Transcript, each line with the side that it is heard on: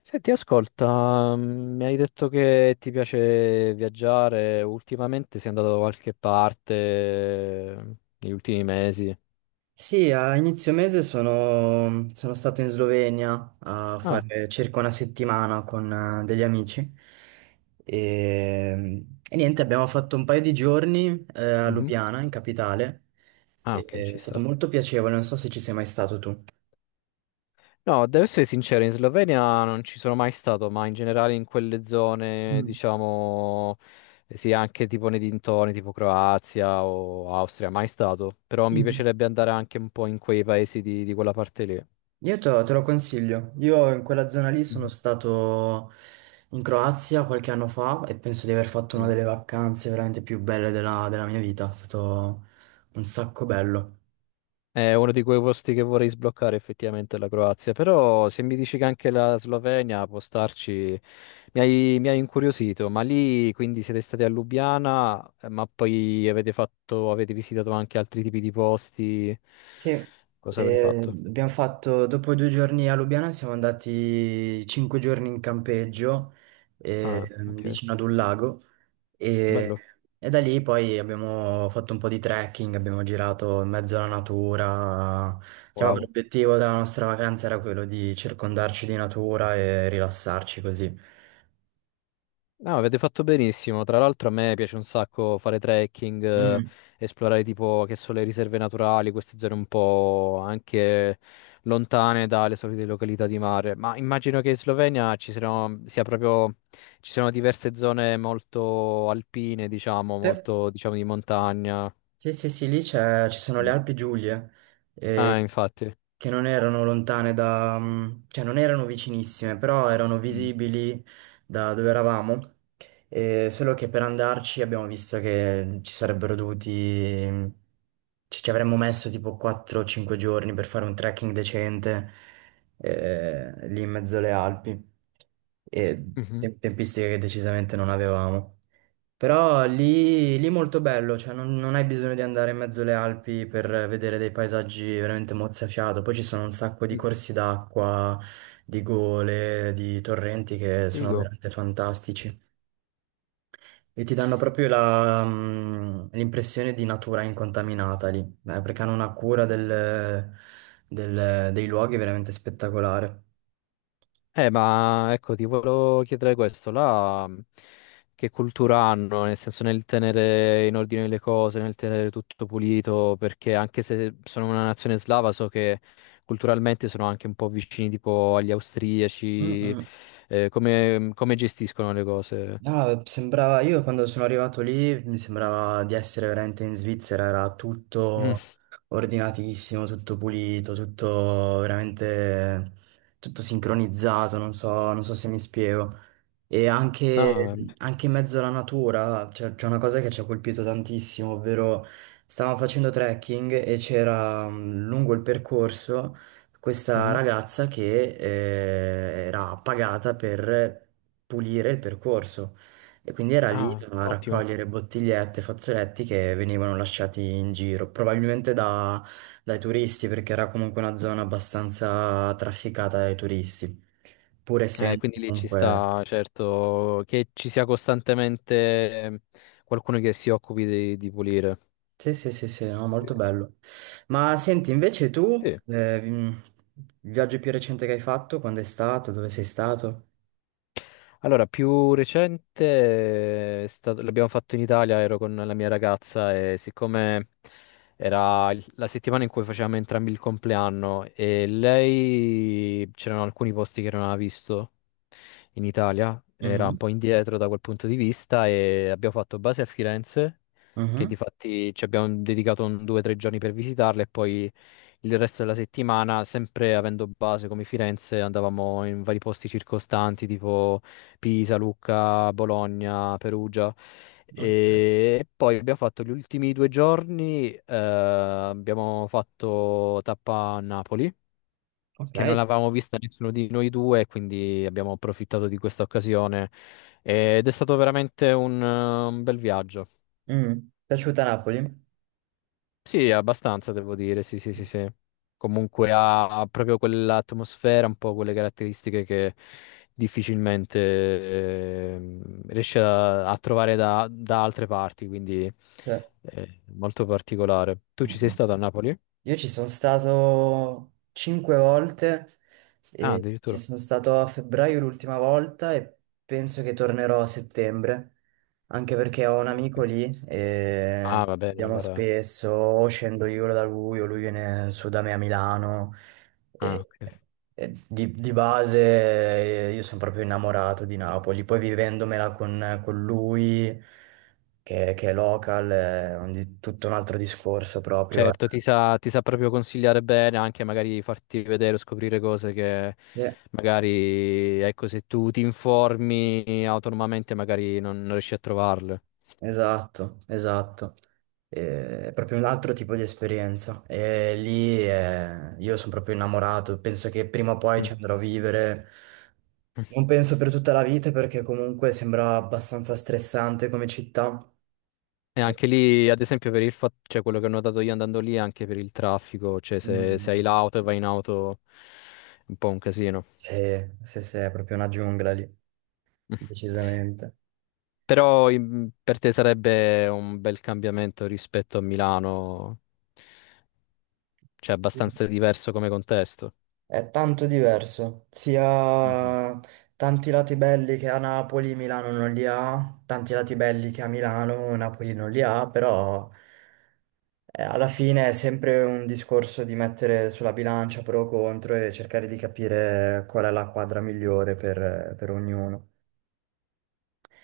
left: Senti, ascolta, mi hai detto che ti piace viaggiare. Ultimamente sei andato da qualche parte negli ultimi mesi?
right: Sì, a inizio mese sono stato in Slovenia a
left: Ah,
right: fare circa una settimana con degli amici e, niente, abbiamo fatto un paio di giorni a
left: mhm.
right: Lubiana, in capitale,
left: Ah,
right: e-
left: ok,
right: è
left: ci
right: stato
left: sta.
right: molto piacevole, non so se ci sei mai stato tu.
left: No, devo essere sincero, in Slovenia non ci sono mai stato, ma in generale in quelle zone,
right: Mm.
left: diciamo, sì, anche tipo nei dintorni, tipo Croazia o Austria, mai stato, però mi
right: Mhm.
left: piacerebbe andare anche un po' in quei paesi di quella parte lì.
right: Io te lo consiglio, io in quella zona lì sono
left: Mhm.
right: stato in Croazia qualche anno fa e penso di aver fatto una
left: Mm.
right: delle vacanze veramente più belle della mia vita, è stato un sacco bello.
left: È uno di quei posti che vorrei sbloccare effettivamente, la Croazia, però se mi dici che anche la Slovenia può starci, mi hai incuriosito. Ma lì quindi siete stati a Lubiana, ma poi avete fatto, avete visitato anche altri tipi di posti,
right: Sì,
left: cosa avete fatto?
right: abbiamo fatto, dopo 2 giorni a Lubiana siamo andati 5 giorni in campeggio eh,
left: Ah, ok,
right: vicino ad un lago e,
left: bello,
right: da lì poi abbiamo fatto un po' di trekking, abbiamo girato in mezzo alla natura. Diciamo che
left: wow.
right: l'obiettivo della nostra vacanza era quello di circondarci di natura e rilassarci così.
left: No, avete fatto benissimo. Tra l'altro a me piace un sacco fare trekking,
right: Mm.
left: esplorare tipo che sono le riserve naturali, queste zone un po' anche lontane dalle solite località di mare. Ma immagino che in Slovenia ci siano, sia proprio, ci siano diverse zone molto alpine, diciamo,
right: Sì.
left: molto, diciamo, di montagna.
right: Sì, sì, sì, lì ci sono le
left: Mm.
right: Alpi Giulie, eh,
left: Ah, infatti.
right: che non erano lontane cioè non erano vicinissime, però erano
left: Mm.
right: visibili da dove eravamo, solo che per andarci abbiamo visto che ci sarebbero dovuti... mm, ci avremmo messo tipo 4-5 giorni per fare un trekking decente, lì in mezzo alle Alpi, e
left: Mhm.
right: tempistiche che decisamente non avevamo. Però lì, lì molto bello, cioè non hai bisogno di andare in mezzo alle Alpi per vedere dei paesaggi veramente mozzafiato. Poi ci sono un sacco di
left: Mhm.
right: corsi d'acqua, di gole, di torrenti che sono
left: Figo.
right: veramente fantastici. E ti danno proprio l'impressione di natura incontaminata lì, perché hanno una cura dei luoghi veramente spettacolare.
left: Ma ecco, ti volevo chiedere questo, là che cultura hanno, nel senso nel tenere in ordine le cose, nel tenere tutto pulito, perché anche se sono una nazione slava, so che culturalmente sono anche un po' vicini tipo agli
right: Mm,
left: austriaci.
right: mm.
left: Come, come gestiscono le cose?
right: No, sembrava, io quando sono arrivato lì mi sembrava di essere veramente in Svizzera, era
left: Mm.
right: tutto ordinatissimo, tutto pulito, tutto veramente, tutto sincronizzato, non so se mi spiego. E anche,
left: No,
right: anche in mezzo alla natura c'è una cosa che ci ha colpito tantissimo, ovvero stavamo facendo trekking e c'era lungo il percorso questa
left: mhm.
right: ragazza che era pagata per pulire il percorso e quindi era lì
left: Ah,
right: a
left: ottimo.
right: raccogliere bottigliette, fazzoletti che venivano lasciati in giro, probabilmente dai turisti perché era comunque una zona abbastanza trafficata dai turisti, pur essendo
left: Quindi lì ci
right: comunque...
left: sta, certo, che ci sia costantemente qualcuno che si occupi di pulire.
right: Sì, sì, sì, sì, no, molto bello. Ma senti, invece tu,
left: Sì.
right: il viaggio più recente che hai fatto, quando è stato, dove sei stato?
left: Allora, più recente l'abbiamo fatto in Italia. Ero con la mia ragazza e siccome era la settimana in cui facevamo entrambi il compleanno e lei c'erano alcuni posti che non aveva visto in Italia, era un
right: Mhm,
left: po' indietro da quel punto di vista, e abbiamo fatto base a Firenze, che di
right: mhm.
left: fatti ci abbiamo dedicato un, due o tre giorni per visitarla, e poi il resto della settimana, sempre avendo base come Firenze, andavamo in vari posti circostanti, tipo Pisa, Lucca, Bologna, Perugia.
right: Ok.
left: E poi abbiamo fatto gli ultimi due giorni, abbiamo fatto tappa a Napoli,
right: Ok.
left: che non l'avevamo vista nessuno di noi due, quindi abbiamo approfittato di questa occasione ed è stato veramente un bel viaggio.
right: Mm. Piaciuta Napoli?
left: Sì, abbastanza, devo dire, sì, sì, sì, sì. Comunque ha proprio quell'atmosfera, un po' quelle caratteristiche che difficilmente riesce a trovare da altre parti, quindi
right: Sì.
left: molto particolare. Tu ci sei
right: Mhm.
left: stato a Napoli?
right: Io ci sono stato cinque volte
left: Ah,
right: e ci
left: addirittura.
right: sono stato a febbraio l'ultima volta e penso che tornerò a settembre, anche perché ho un
left: Ah,
right: amico
left: ok.
right: lì e
left: Ah, va bene,
right: andiamo
left: allora.
right: spesso, o scendo io da lui o lui viene su da me a Milano
left: Ah,
right: e,
left: ok.
right: di base io sono proprio innamorato di Napoli, poi vivendomela con lui che è local è tutto un altro discorso proprio.
left: Certo, ti sa proprio consigliare bene, anche magari farti vedere o scoprire cose che
right: Sì.
left: magari, ecco, se tu ti informi autonomamente magari non, non riesci a trovarle.
right: Esatto, esatto. È proprio un altro tipo di esperienza. E lì io sono proprio innamorato. Penso che prima o poi
left: Mm.
right: ci andrò a vivere. Non penso per tutta la vita perché comunque sembra abbastanza stressante come città.
left: E
right: E,
left: anche lì, ad esempio, per il fatto, cioè quello che ho notato io andando lì, anche per il traffico, cioè se, se hai
right: mm,
left: l'auto e vai in auto, un po' un casino.
right: sì, sì, sì, è proprio una giungla lì, decisamente.
left: Però per te sarebbe un bel cambiamento rispetto a Milano, cioè abbastanza diverso come contesto.
right: È tanto diverso, sia
left: Mhm.
right: tanti lati belli che a Napoli, Milano non li ha, tanti lati belli che a Milano, Napoli non li ha, però alla fine è sempre un discorso di mettere sulla bilancia pro o contro e cercare di capire qual è la quadra migliore per ognuno.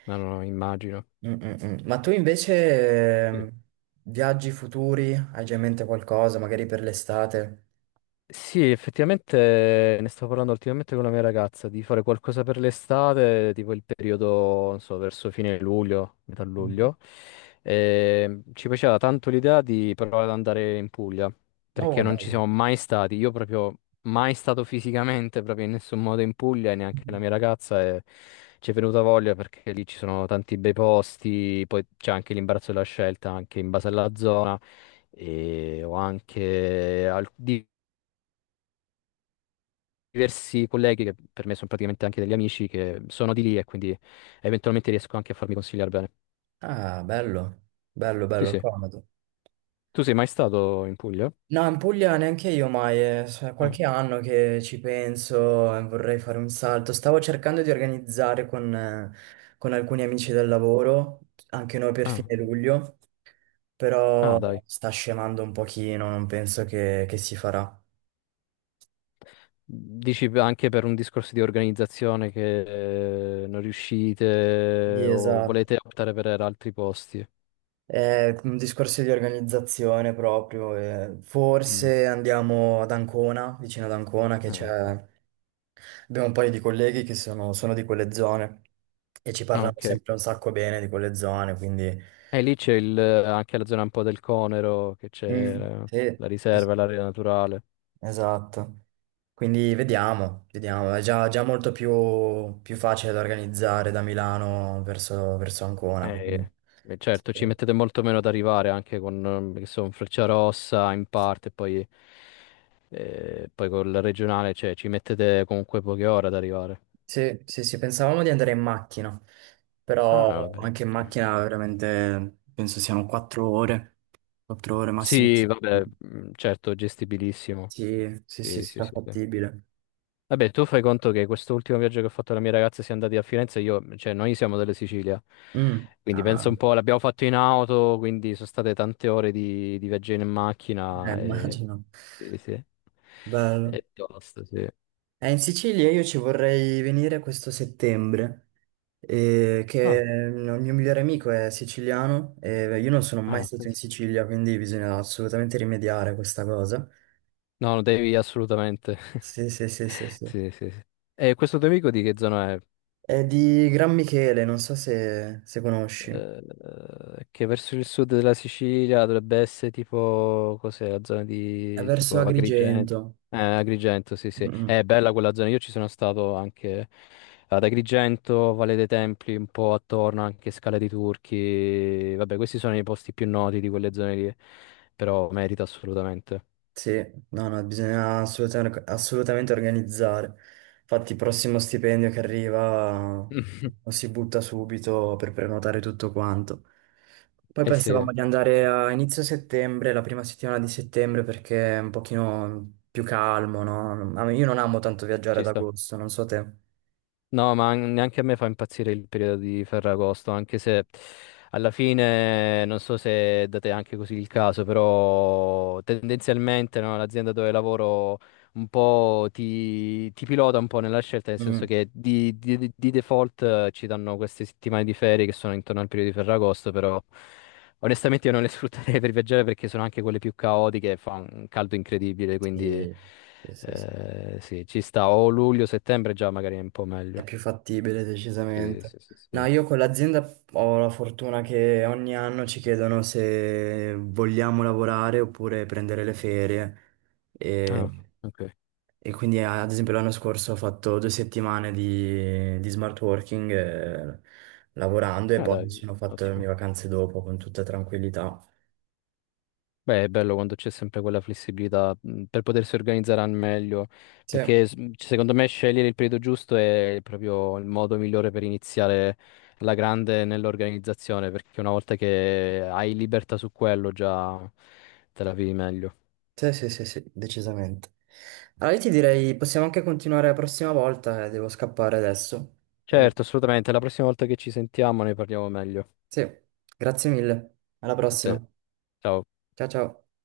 left: Ma non lo immagino.
right: Mm, mm, mm. Ma tu invece viaggi futuri? Hai già in mente qualcosa, magari per l'estate?
left: Sì, effettivamente ne stavo parlando ultimamente con la mia ragazza di fare qualcosa per l'estate, tipo il periodo, non so, verso fine luglio, metà
right: Mm.
left: luglio. E ci piaceva tanto l'idea di provare ad andare in Puglia, perché
right: Oh,
left: non ci
right: bello.
left: siamo mai stati. Io proprio mai stato fisicamente, proprio in nessun modo in Puglia, e neanche la mia ragazza, e ci è venuta voglia perché lì ci sono tanti bei posti, poi c'è anche l'imbarazzo della scelta, anche in base alla zona, e ho anche diversi colleghi che per me sono praticamente anche degli amici che sono di lì e quindi eventualmente riesco anche a farmi consigliare bene.
right: Ah, bello, bello,
left: Sì,
right: bello,
left: sì.
right: comodo.
left: Tu sei mai stato in Puglia?
right: No, in Puglia neanche io mai, è
left: Ah,
right: qualche anno che ci penso e vorrei fare un salto. Stavo cercando di organizzare con alcuni amici del lavoro, anche noi per
left: ah,
right: fine
left: ok.
right: luglio, però
left: Ah, dai.
right: sta scemando un pochino, non penso che si farà.
left: Dici anche per un discorso di organizzazione che non
right: Sì,
left: riuscite o
right: esatto.
left: volete optare per altri posti?
right: È un discorso di organizzazione proprio.
left: Mm.
right: Forse andiamo ad Ancona, vicino ad Ancona, che c'è
left: Ah, ok.
right: Abbiamo un paio di colleghi che sono di quelle zone e ci
left: Ah,
right: parlano
left: ok.
right: sempre un sacco bene di quelle zone, quindi.
left: E lì anche la zona un po' del Conero, che c'è
right: Mm,
left: la,
right: sì,
left: la
right: sì, sì,
left: riserva, l'area naturale.
right: esatto. Quindi vediamo, vediamo. È già molto più facile da organizzare da Milano verso Ancona, quindi.
left: Eh, certo, ci mettete molto meno ad arrivare anche con, che so, un Frecciarossa in parte, poi, poi col regionale, cioè ci mettete comunque poche ore ad arrivare.
right: Sì, sì, sì, pensavamo di andare in macchina,
left: Ah,
right: però
left: vabbè.
right: anche in macchina veramente penso siano 4 ore, 4 ore massimo.
left: Sì, vabbè, certo, gestibilissimo.
right: Sì, sì, sì,
left: Sì, sì, sì, sì.
right: strafattibile.
left: Vabbè, tu fai conto che quest'ultimo viaggio che ho fatto con la mia ragazza siamo andati a Firenze, io, cioè noi siamo della Sicilia,
right: Mm,
left: quindi
right: ah,
left: penso un po', l'abbiamo fatto in auto, quindi sono state tante ore di viaggio in macchina e,
right: immagino.
left: sì, sì.
right: Bello.
left: E tosto, sì.
right: In Sicilia io ci vorrei venire questo settembre, che
left: Ah,
right: il mio migliore amico è siciliano e io non sono mai
left: ah,
right: stato in
left: penso-
right: Sicilia, quindi bisogna assolutamente rimediare a questa cosa.
left: no, devi assolutamente.
right: Sì, sì, sì, sì, sì.
left: Sì, sì, sì. E questo tuo amico di che zona è?
right: È di Gran Michele, non so se conosci. È
left: Eh, che verso il sud della Sicilia dovrebbe essere tipo, cos'è, la zona di
right: verso
left: tipo Agrigento.
right: Agrigento.
left: Agrigento, sì, sì.
right: Mm. Mm.
left: È bella quella zona. Io ci sono stato anche ad Agrigento, Valle dei Templi, un po' attorno, anche Scala dei Turchi. Vabbè, questi sono i posti più noti di quelle zone lì, però merita assolutamente.
right: Sì, no, no, bisogna assolutamente, assolutamente organizzare. Infatti, il prossimo stipendio che arriva lo si butta subito per prenotare tutto quanto. Poi
left: Eh sì,
right: pensavamo di andare a inizio settembre, la prima settimana di settembre, perché è un pochino più calmo, no? Io non amo tanto viaggiare
left: ci
right: ad
left: sta.
right: agosto, non so te.
left: No, ma neanche a me fa impazzire il periodo di Ferragosto, anche se alla fine non so se date anche così il caso, però tendenzialmente no, l'azienda dove lavoro un po' ti pilota un po' nella scelta, nel senso
right: Mm.
left: che di default ci danno queste settimane di ferie che sono intorno al periodo di Ferragosto, però onestamente io non le sfrutterei per viaggiare perché sono anche quelle più caotiche, e fa un caldo incredibile, quindi...
right: Sì, sì, sì, sì.
left: Sì, ci sta. O luglio, settembre già magari è un po'
right: È
left: meglio.
right: più fattibile
left: Sì,
right: decisamente.
left: sì, sì,
right: No,
left: sì.
right: io con l'azienda ho la fortuna che ogni anno ci chiedono se vogliamo lavorare oppure prendere le ferie.
left: Ah,
right: E,
left: ok.
right: e quindi, ad esempio, l'anno scorso ho fatto 2 settimane di smart working lavorando e
left: Ah,
right: poi mi
left: dai,
right: sono fatto le mie
left: ottimo.
right: vacanze dopo con tutta tranquillità.
left: Beh, è bello quando c'è sempre quella flessibilità per potersi organizzare al meglio,
right: Sì,
left: perché secondo me scegliere il periodo giusto è proprio il modo migliore per iniziare alla grande nell'organizzazione, perché una volta che hai libertà su quello già te la vivi meglio.
right: sì, sì, sì, sì, decisamente. Allora, io ti direi, possiamo anche continuare la prossima volta, devo scappare adesso.
left: Certo, assolutamente. La prossima volta che ci sentiamo ne parliamo meglio.
right: Sì, grazie mille. Alla
left: A te.
right: prossima.
left: Ciao.
right: Ciao ciao.